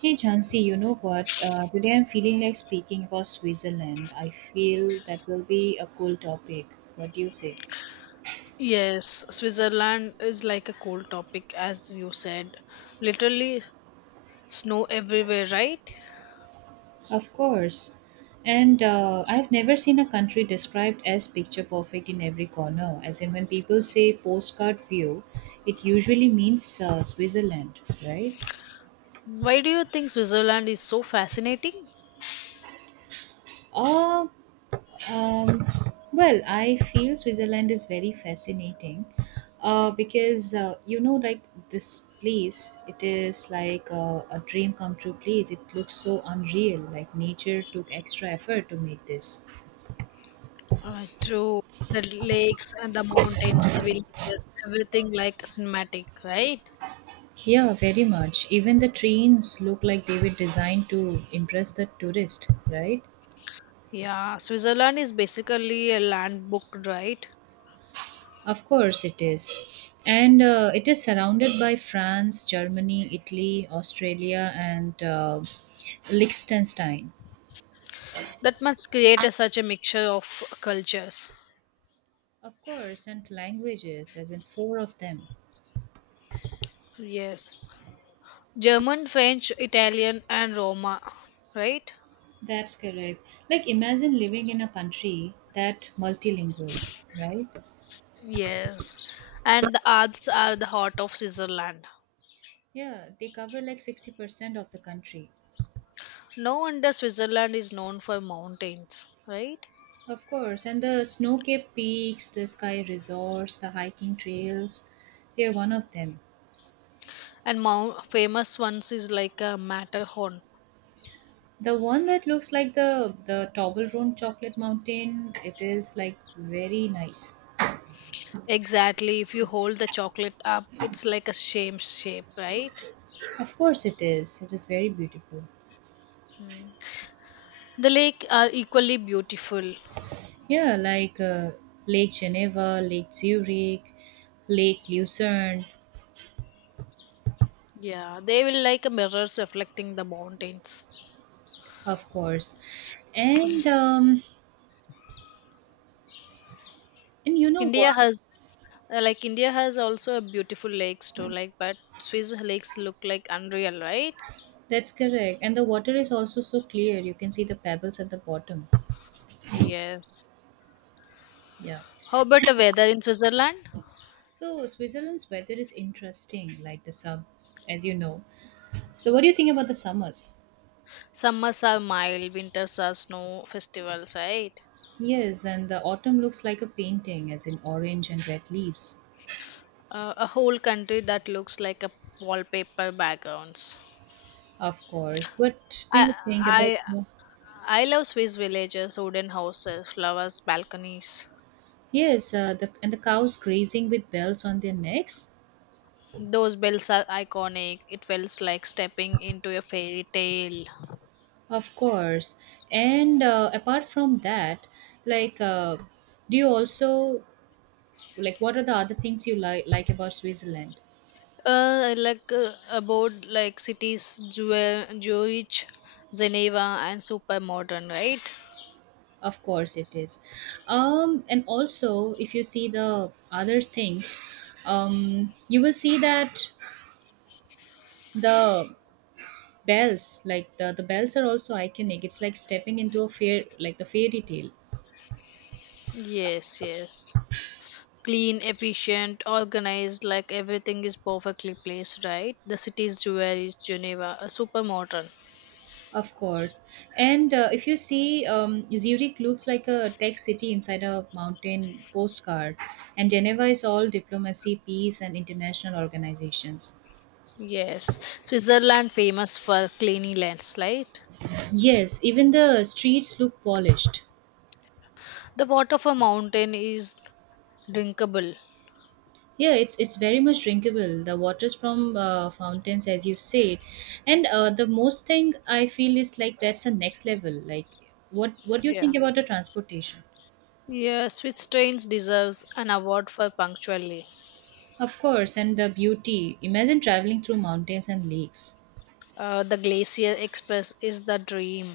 Hey Jansi, you know what? Today I'm feeling like speaking about Switzerland. I feel that will be a cool topic. What do you say? Yes, Switzerland is like a cold topic, as you said. Literally snow everywhere, right? Of course. And I've never seen a country described as picture perfect in every corner. As in, when people say postcard view, it usually means Switzerland, right? Why do you think Switzerland is so fascinating? Uh, Um, well, I feel Switzerland is very fascinating because this place, it is like a dream come true place. It looks so unreal, like nature took extra effort to make this. To the lakes and the mountains, the villages, everything like cinematic, right? Yeah, very much. Even the trains look like they were designed to impress the tourist, right? Yeah, Switzerland is basically a land book, right? Of course, it is. And it is surrounded by France, Germany, Italy, Australia, and Liechtenstein. That must create such a mixture of cultures. Of course, and languages, as in four of them. Yes. German, French, Italian, and Roma, right? That's correct. Like, imagine living in a country that multilingual, right? Yes, and the Alps are the heart of Switzerland. Yeah, they cover like 60% of the country. No wonder Switzerland is known for mountains, right? Of course, and the snow capped peaks, the sky resorts, the hiking trails, they're one of them. And mount, famous ones is like a Matterhorn. The one that looks like the Toblerone chocolate mountain, it is like very nice. Exactly, if you hold the chocolate up, it's like a shame shape, right? Of course it is. It is very beautiful. Mm. The lake are equally beautiful. Yeah, like Lake Geneva, Lake Zurich, Lake Lucerne, Yeah, they will like a mirrors reflecting the mountains. of course. And um, and you know what? India has like India has also a beautiful lakes too, like but Swiss lakes look like unreal, right? That's correct. And the water is also so clear. You can see the pebbles at the bottom. Yes. Yeah. How about the weather in Switzerland? So Switzerland's weather is interesting, like the sub, as you know. So what do you think about the summers? Summers are mild, winters are snow festivals, right? Yes, and the autumn looks like a painting, as in orange and red leaves, A whole country that looks like a wallpaper backgrounds. of course. What do I you think about I the, I love Swiss villages, wooden houses, flowers, balconies. yes, and the cows grazing with bells on their necks, Those bells are iconic. It feels like stepping into a fairy tale. of course. And apart from that, like, uh, do you also like, what are the other things you like about Switzerland? I like about like cities, Zurich, Geneva, and super modern, right? Of course, it is. And also, if you see the other things, you will see that the bells, like the bells, are also iconic. It's like stepping into a fair, like the fairy tale. Yes, yes. Clean, efficient, organized, like everything is perfectly placed, right? The cities where is Geneva, a super modern. Of course. And if you see, Zurich looks like a tech city inside a mountain postcard, and Geneva is all diplomacy, peace, and international organizations. Yes, Switzerland famous for cleanliness, right? Yes, even the streets look polished. The water from mountain is drinkable. Yeah, it's very much drinkable. The waters from fountains, as you said, and the most thing I feel is like that's the next level. Like, what do you Yeah. think about the transportation? Yeah, Swiss trains deserves an award for punctually. Of course, and the beauty. Imagine traveling through mountains and lakes. The Glacier Express is the dream.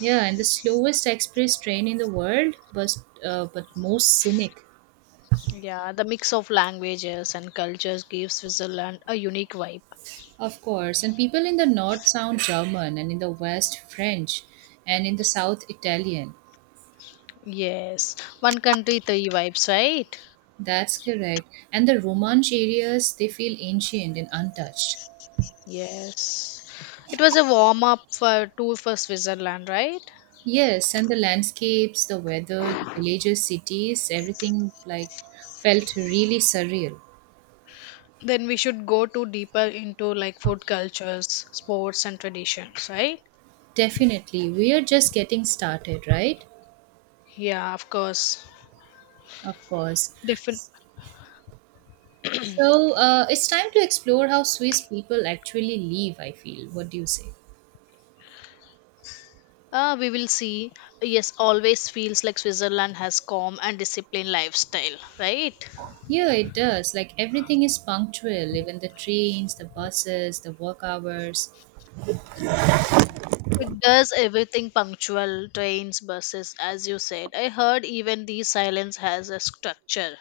Yeah, and the slowest express train in the world, but most scenic, Yeah, the mix of languages and cultures gives Switzerland a unique vibe. of course. And people in the north sound German, and in the west French, and in the south Italian. Yes, one country, three vibes, right? That's correct. And the Romansh areas, they feel ancient and untouched. Yes. It was a warm up for tour for Switzerland, right? Yes, and the landscapes, the weather, the villages, cities, everything like felt really surreal. Then we should go to deeper into like food cultures, sports and traditions, right? Definitely, we are just getting started, right? Yeah, of course. Of course. Different So it's time to explore how Swiss people actually live, I feel. What do you say? We will see. Yes, always feels like Switzerland has calm and disciplined lifestyle, right? Yeah, it does. Like everything is punctual, even the trains, the buses, the work hours. It does everything punctual, trains, buses, as you said. I heard even the silence has a structure.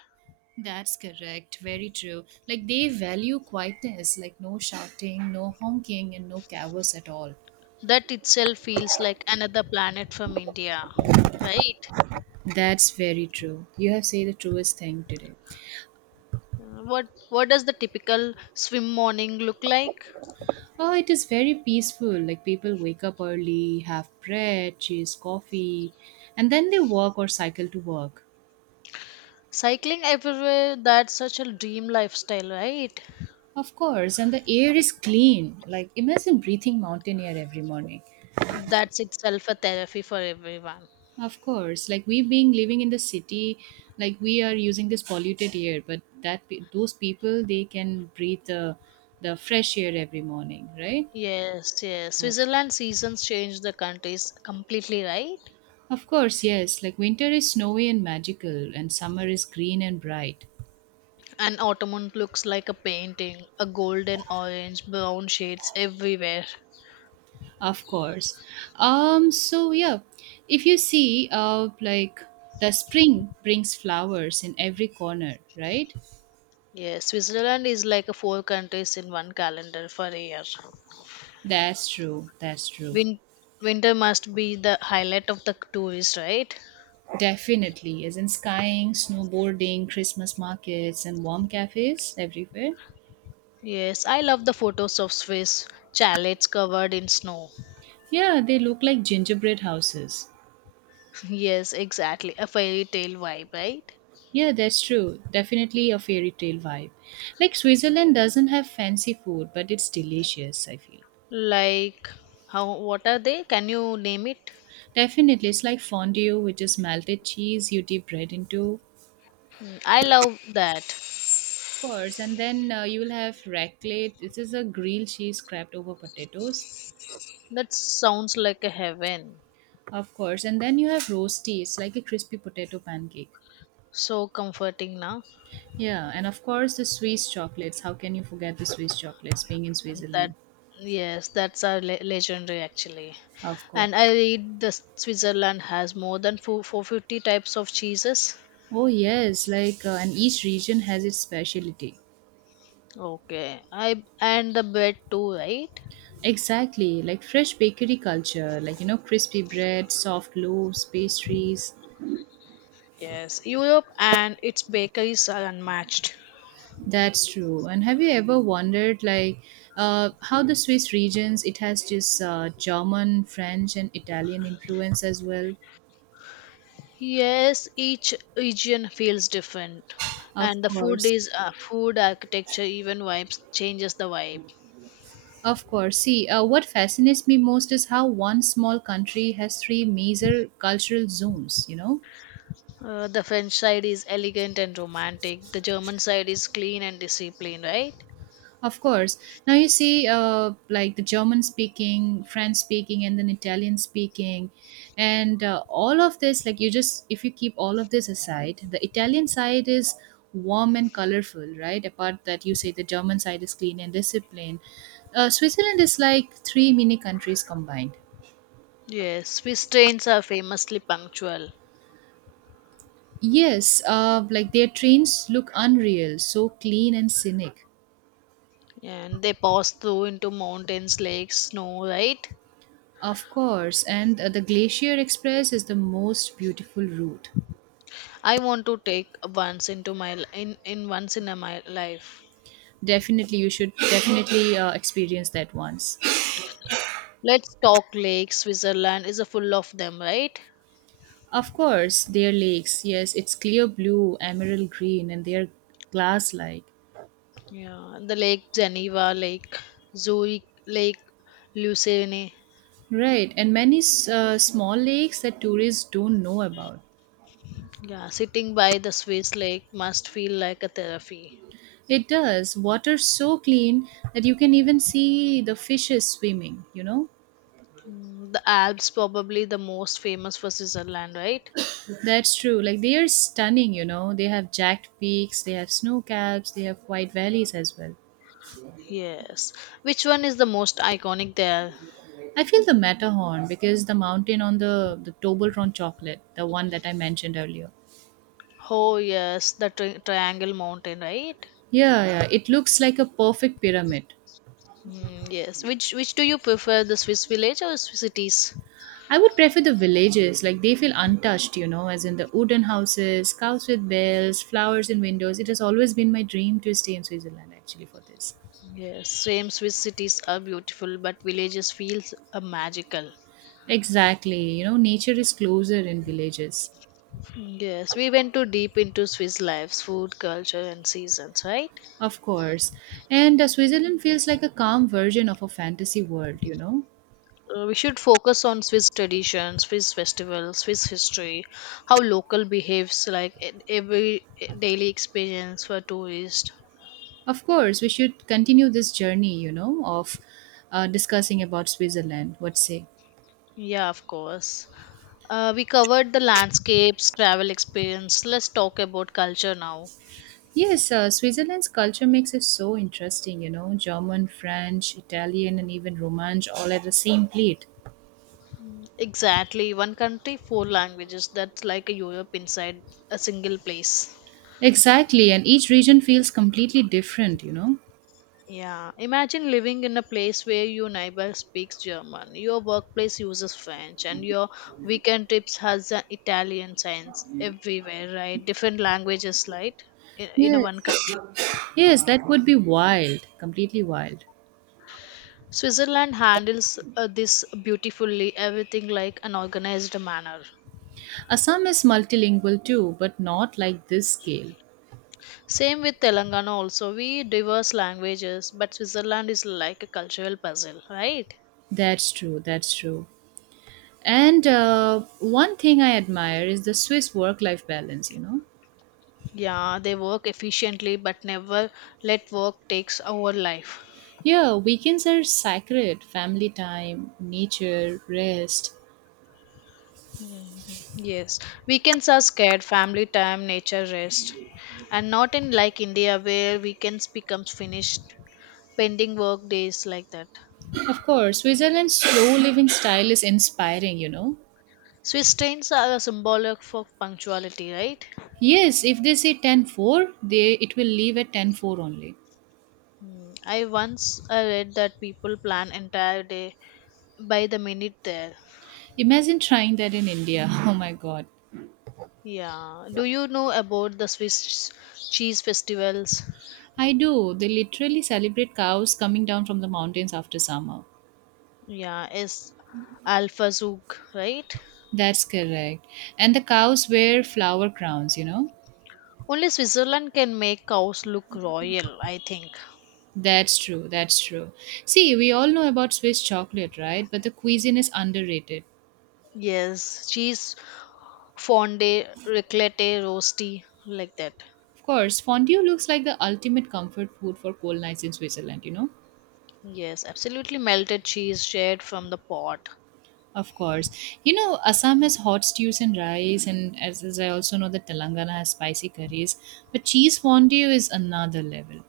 That's correct. Very true. Like they value quietness, like no shouting, no honking, and no cavers at all. That itself feels like another planet from India, right? That's very true. You have said the truest thing today. What does the typical swim morning look like? Oh, it is very peaceful. Like people wake up early, have bread, cheese, coffee, and then they walk or cycle to work. Cycling everywhere, that's such a dream lifestyle, right? Of course, and the air is clean. Like imagine breathing mountain air every morning. That's itself a therapy for everyone. Of course, like we being living in the city, like we are using this polluted air, but that those people they can breathe the fresh air every morning, right? Yes, Of yes. course. Switzerland seasons change the countries completely, right? Of course, yes. Like winter is snowy and magical, and summer is green and bright. And autumn looks like a painting, a golden orange, brown shades everywhere. Of course. So yeah, if you see, the spring brings flowers in every corner, right? Yes, Switzerland is like a four countries in one calendar for a year. That's true. That's true. Win- Winter must be the highlight of the tourist, right? Definitely. As in skiing, snowboarding, Christmas markets, and warm cafes everywhere. Yes, I love the photos of Swiss chalets covered in snow. Yeah, they look like gingerbread houses. Yes, exactly. A fairy tale vibe, right? Yeah, that's true. Definitely a fairy tale vibe. Like Switzerland doesn't have fancy food, but it's delicious, I feel. Like how what are they? Can you name it? Definitely. It's like fondue, which is melted cheese you dip bread into. Mm, I love that. Of course. And then you will have raclette. This is a grilled cheese scraped over potatoes. That sounds like a heaven. Of course. And then you have roasties, like a crispy potato pancake. So comforting now. Yeah, and of course the Swiss chocolates. How can you forget the Swiss chocolates being in And That Switzerland? yes, that's a legendary actually. Of course. And I read the Switzerland has more than four 450 types of cheeses. Oh yes, like and each region has its specialty. Okay. I and the bread too, right? Exactly, like fresh bakery culture, like you know crispy bread, soft loaves, pastries. Yes, Europe and its bakeries are unmatched. That's true. And have you ever wondered like how the Swiss regions it has just German, French, and Italian influence as well? Yes, each region feels different, Of and the food course. is food architecture even vibes changes the vibe. Of course. See, what fascinates me most is how one small country has three major cultural zones, you know? The French side is elegant and romantic. The German side is clean and disciplined, right? Of course. Now you see, the German speaking, French speaking, and then Italian speaking. And all of this, like you just, if you keep all of this aside, the Italian side is warm and colorful, right? Apart that you say the German side is clean and disciplined. Switzerland is like three mini countries combined. Yes, Swiss trains are famously punctual, Yes, like their trains look unreal, so clean and scenic. and they pass through into mountains, lakes, snow, right? Of course, and the Glacier Express is the most beautiful route. I want to take once into my in once in a my life. Definitely, you should definitely experience that once. Let's talk lakes. Switzerland is a full of them, right? Of course, their lakes, yes, it's clear blue, emerald green, and they're glass like. Yeah, the Lake Geneva, Lake Zurich, Lake Lucerne. Right, and many small lakes that tourists don't know about. Yeah, sitting by the Swiss lake must feel like a therapy. It does. Water so clean that you can even see the fishes swimming, you know? Mm, the Alps probably the most famous for Switzerland, right? That's true. Like they are stunning, you know. They have jagged peaks, they have snow caps, they have white valleys as well. Yes. Which one is the most iconic there? I feel the Matterhorn because the mountain on the Toblerone chocolate, the one that I mentioned earlier. Oh yes, the Triangle Mountain, right? Yeah, yeah, it looks like a perfect pyramid. Mm, yes. Which do you prefer, the Swiss village or Swiss cities? I would prefer the villages, like they feel untouched, you know, as in the wooden houses, cows with bells, flowers in windows. It has always been my dream to stay in Switzerland actually for this. Yes, same Swiss cities are beautiful, but villages feels magical. Exactly, you know, nature is closer in villages. Yes, we went too deep into Swiss lives, food, culture, and seasons, right? Of course. And Switzerland feels like a calm version of a fantasy world, you know? We should focus on Swiss traditions, Swiss festivals, Swiss history, how local behaves, like every daily experience for tourists. Of course, we should continue this journey, you know, of discussing about Switzerland. What say? Yeah, of course. We covered the landscapes, travel experience. Let's talk about culture now. Yes, Switzerland's culture makes it so interesting, you know, German, French, Italian, and even Romance all at the same plate. Exactly. One country, four languages. That's like a Europe inside a single place. Exactly, and each region feels completely different, you know? Yeah. Imagine living in a place where your neighbor speaks German, your workplace uses French, and your weekend trips has the Italian signs everywhere, right? Different languages, right? In a one Yes, country. yes, that would be wild, completely wild. Switzerland handles this beautifully, everything like an organized manner. Assam is multilingual too, but not like this scale. Same with Telangana also. We diverse languages, but Switzerland is like a cultural puzzle, right? That's true. That's true. And one thing I admire is the Swiss work life balance, you know? Yeah, they work efficiently, but never let work takes over life. Yeah, weekends are sacred family time, nature, rest. Yes, weekends are scared, family time, nature rest, and not in like India where weekends becomes finished, pending work days like that. Of course, Switzerland's slow living style is inspiring, you know? Swiss trains are a symbolic for punctuality, right? Yes, if they say 10 4, they, it will leave at 10 4 only. Hmm, I once I read that people plan entire day by the minute there. Imagine trying that in India. Oh my god. Yeah. Do you know about the Swiss cheese festivals? I do. They literally celebrate cows coming down from the mountains after summer. Yeah, is Alphazook, right? That's correct. And the cows wear flower crowns, you know? Only Switzerland can make cows look royal, I think. That's true, that's true. See, we all know about Swiss chocolate, right? But the cuisine is underrated. Yes, cheese, fondue, raclette, roasty, like that. Of course, fondue looks like the ultimate comfort food for cold nights in Switzerland, you know? Yes, absolutely melted cheese shared from the pot. Of course. You know, Assam has hot stews and rice, and as I also know that Telangana has spicy curries, but cheese fondue is another level.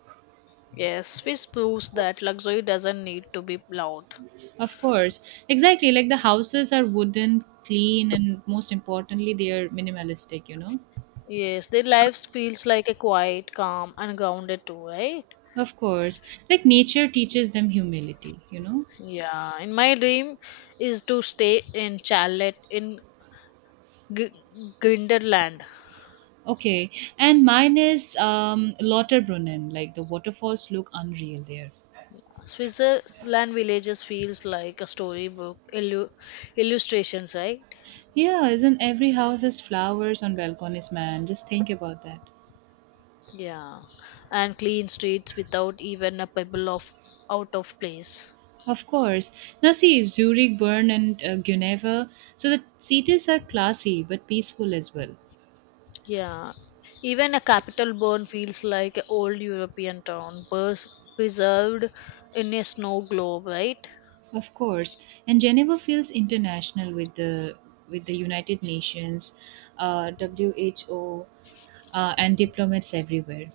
Yes, Swiss proves that luxury doesn't need to be loud. Of course, exactly. Like the houses are wooden, clean, and most importantly, they are minimalistic, you know? Yes, their lives feels like a quiet, calm, and grounded too, right? Of course. Like nature teaches them humility, you know? Yeah, and my dream is to stay in Charlotte in Grinderland. Okay, and mine is Lauterbrunnen. Like the waterfalls look unreal there. Switzerland villages feels like a storybook illustrations, right? Yeah, isn't every house has flowers on balconies, man? Just think about that. Yeah, and clean streets without even a pebble of out of place. Of course. Now see, Zurich, Bern, and Geneva. So the cities are classy but peaceful as well. Yeah, even a capital Bern feels like an old European town, preserved in a snow globe, right? Of course, and Geneva feels international with the United Nations, WHO, and diplomats everywhere.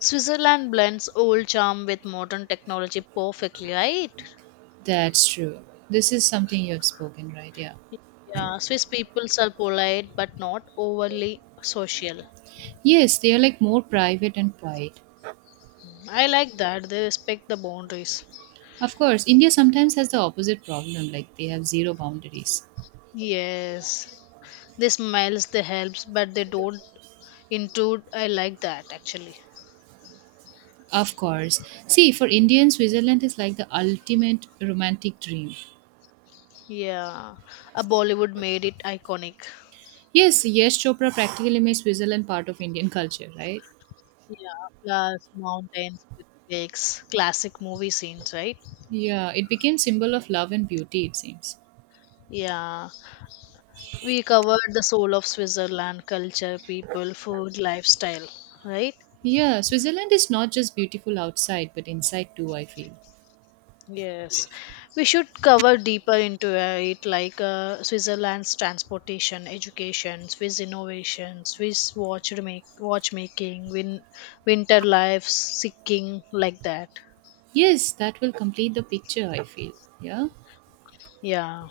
Switzerland blends old charm with modern technology perfectly, right? That's true. This is something you have spoken, right? Yeah. Yeah, Swiss peoples are polite but not overly social. Yes, they are like more private and quiet. I like that they respect the boundaries. Of course, India sometimes has the opposite problem, like they have zero boundaries. Yes, they smiles, they helps, but they don't intrude. I like that actually. Of course. See, for Indians, Switzerland is like the ultimate romantic dream. Yeah, a Bollywood made it iconic. Yes, yes, Chopra practically made Switzerland part of Indian culture, right? Yeah, plus mountains, with lakes, classic movie scenes, right? Yeah, it became symbol of love and beauty, it seems. Yeah, we covered the soul of Switzerland, culture, people, food, lifestyle, right? Yeah, Switzerland is not just beautiful outside, but inside too, I feel. Yes, we should cover deeper into it, like Switzerland's transportation, education, Swiss innovation, Swiss watch make, watchmaking, winter life, seeking, like that. Yes, that will complete the picture, I feel. Yeah, Yeah.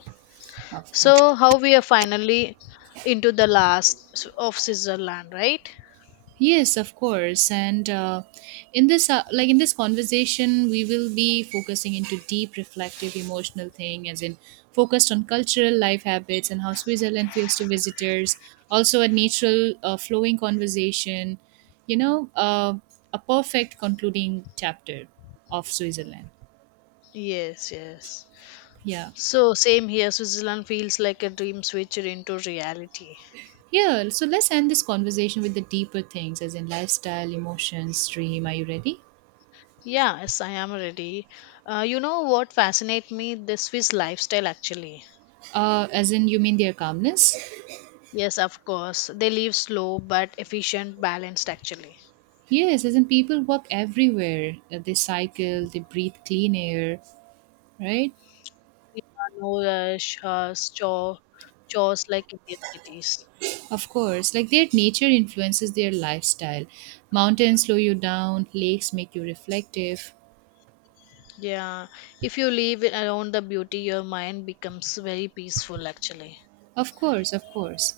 of course. So how we are finally into the last of Switzerland, right? Yes, of course. And in this, in this conversation, we will be focusing into deep, reflective, emotional thing, as in focused on cultural life habits and how Switzerland feels to visitors. Also, a natural, flowing conversation. You know, a perfect concluding chapter of Switzerland. Yes, yes. Yeah. So same here. Switzerland feels like a dream switched into reality. Yeah, so let's end this conversation with the deeper things, as in lifestyle, emotions, dream. Are you ready? Yeah, yes, I am ready. You know what fascinates me? The Swiss lifestyle, actually. As in, you mean their calmness? Yes, of course. They live slow but efficient, balanced, actually. Yes, as in people walk everywhere. They cycle, they breathe clean air, right? Yeah, no rush, chores like Indian cities. Of course, like their nature influences their lifestyle. Mountains slow you down, lakes make you reflective. Yeah, if you live around the beauty, your mind becomes very peaceful, actually. Of course, of course.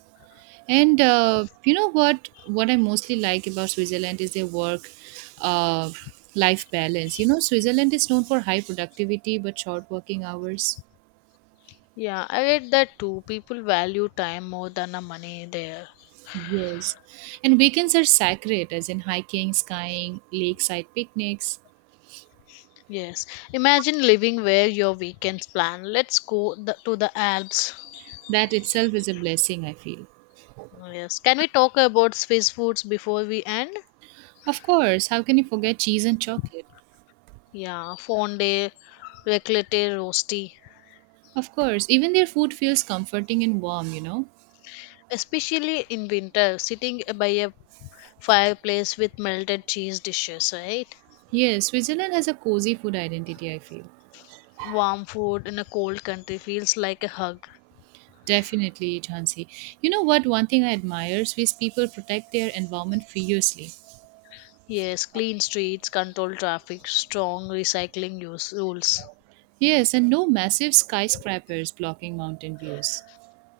And you know what? What I mostly like about Switzerland is their work uh, life balance. You know, Switzerland is known for high productivity but short working hours. Yeah, I read that too. People value time more than the money there. Yes. And weekends are sacred, as in hiking, skiing, lakeside picnics. Yes. Imagine living where your weekends plan. Let's go to the Alps. That itself is a blessing, I feel. Oh, yes. Can we talk about Swiss foods before we end? Of course, how can you forget cheese and chocolate? Yeah, fondue, raclette, rosti. Of course, even their food feels comforting and warm, you know? Especially in winter, sitting by a fireplace with melted cheese dishes, right? Yes, Switzerland has a cozy food identity, I feel. Warm food in a cold country feels like a hug. Definitely, Jhansi. You know what? One thing I admire, Swiss people protect their environment fiercely. Yes, clean streets, controlled traffic, strong recycling use rules. Yes, and no massive skyscrapers blocking mountain views.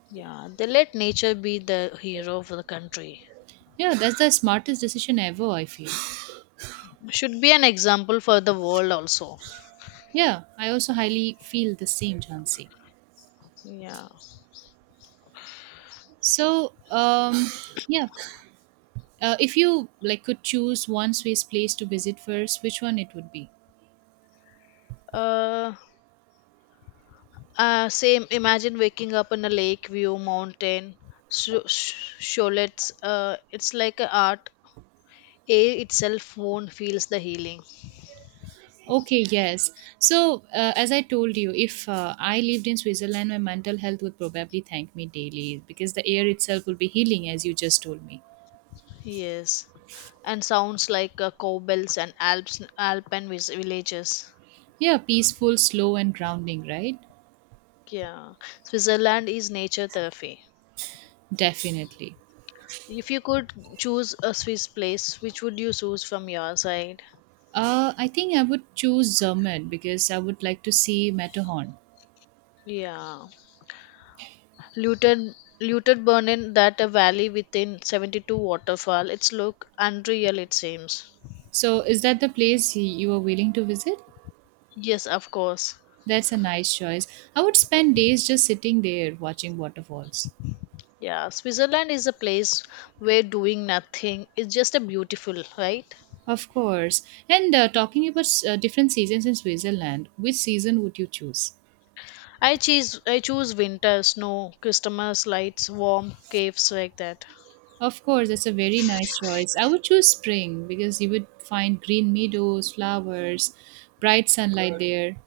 Yeah, they let nature be the hero of the country. Yeah, that's the smartest decision ever, I feel. Should be an example for the world also. Yeah, I also highly feel the same, Jhansi. Yeah. So, um, yeah. Uh, if you could choose one Swiss place to visit first, which one it would be? Uh, same. Imagine waking up in a lake view, mountain, sho- sh- sholets. It's like a art. Air itself won't feels the healing. Okay, yes. So, as I told you, if I lived in Switzerland, my mental health would probably thank me daily because the air itself would be healing, as you just told me. Yes, and sounds like cowbells and Alps, Alpine villages. Yeah, peaceful, slow, and grounding, right? Yeah, Switzerland is nature therapy. Definitely. If you could choose a Swiss place, which would you choose from your side? I think I would choose Zermatt because I would like to see Matterhorn. Yeah. Luton burning that a valley within 72 waterfall. It's look unreal it seems. So, is that the place you are willing to visit? Yes, of course. That's a nice choice. I would spend days just sitting there watching waterfalls. Yeah, Switzerland is a place where doing nothing is just a beautiful, right? Of course. And talking about different seasons in Switzerland, which season would you choose? I choose winter, snow, Christmas lights, warm caves like that. Of course, that's a very nice choice. I would choose spring because you would find green meadows, flowers, bright sunlight there.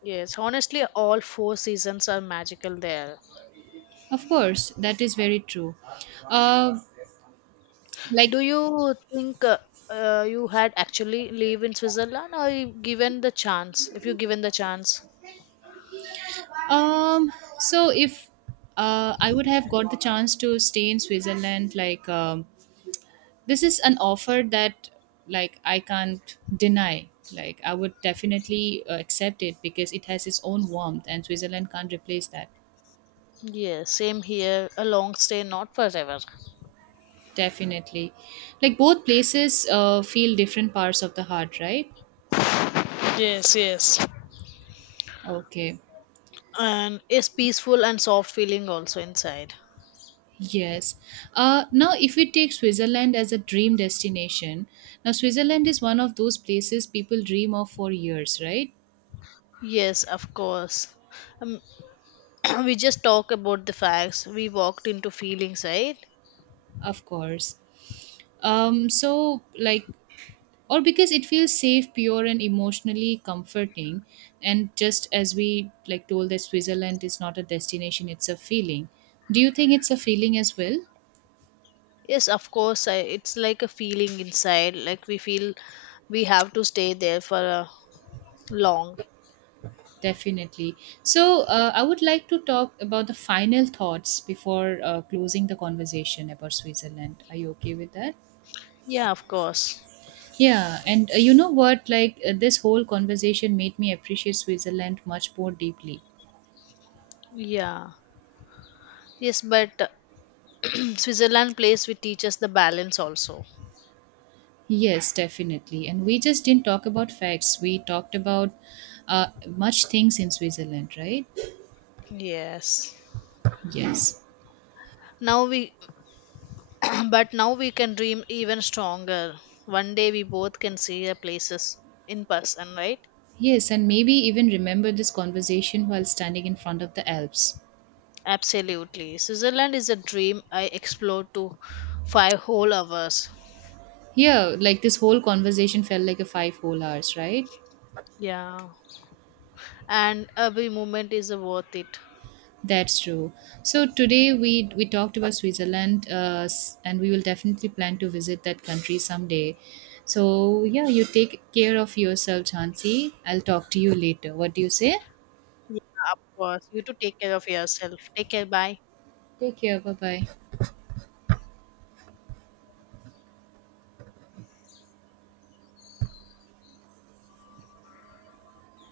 Yes, honestly, all four seasons are magical there. Of course, that is very true. Uh, Do like you think you had actually live in Switzerland, or you given the chance? If you given the chance, um, so if I would have got the chance to stay in Switzerland, this is an offer that I can't deny. Like I would definitely accept it because it has its own warmth and Switzerland can't replace that. yeah, same here. A long stay, not forever. Definitely. Like both places feel different parts of the heart, right? Yes, yes. Okay. And it's peaceful and soft feeling also inside. Yes. Now, if we take Switzerland as a dream destination, now Switzerland is one of those places people dream of for years, right? Yes, of course. Um, we just talk about the facts. We walked into feelings, right? Of course. Um, so, like, or because it feels safe, pure and emotionally comforting, and just as we told, that Switzerland is not a destination, it's a feeling. Do you think it's a feeling as well? Yes, of course. I, it's like a feeling inside. Like we feel we have to stay there for a long. Definitely. So I would like to talk about the final thoughts before closing the conversation about Switzerland. Are you okay with that? Yeah, of course. Yeah. And you know what, this whole conversation made me appreciate Switzerland much more deeply. Yeah. Yes, but Switzerland place we teach us the balance also. Yes, definitely. And we just didn't talk about facts. We talked about much things in Switzerland, right? Yes. Yes. Now we But now we can dream even stronger. One day we both can see the places in person, right? Yes, and maybe even remember this conversation while standing in front of the Alps. Absolutely. Switzerland is a dream I explored to 5 whole hours. Yeah, like this whole conversation felt like a 5 whole hours, right? Yeah. And every moment is worth it. That's true. So today we talked about Switzerland, and we will definitely plan to visit that country someday. So yeah, you take care of yourself, Chansi. I'll talk to you later. What do you say? Yeah, of course. You to take care of yourself. Take care. Bye. Take care. Bye bye.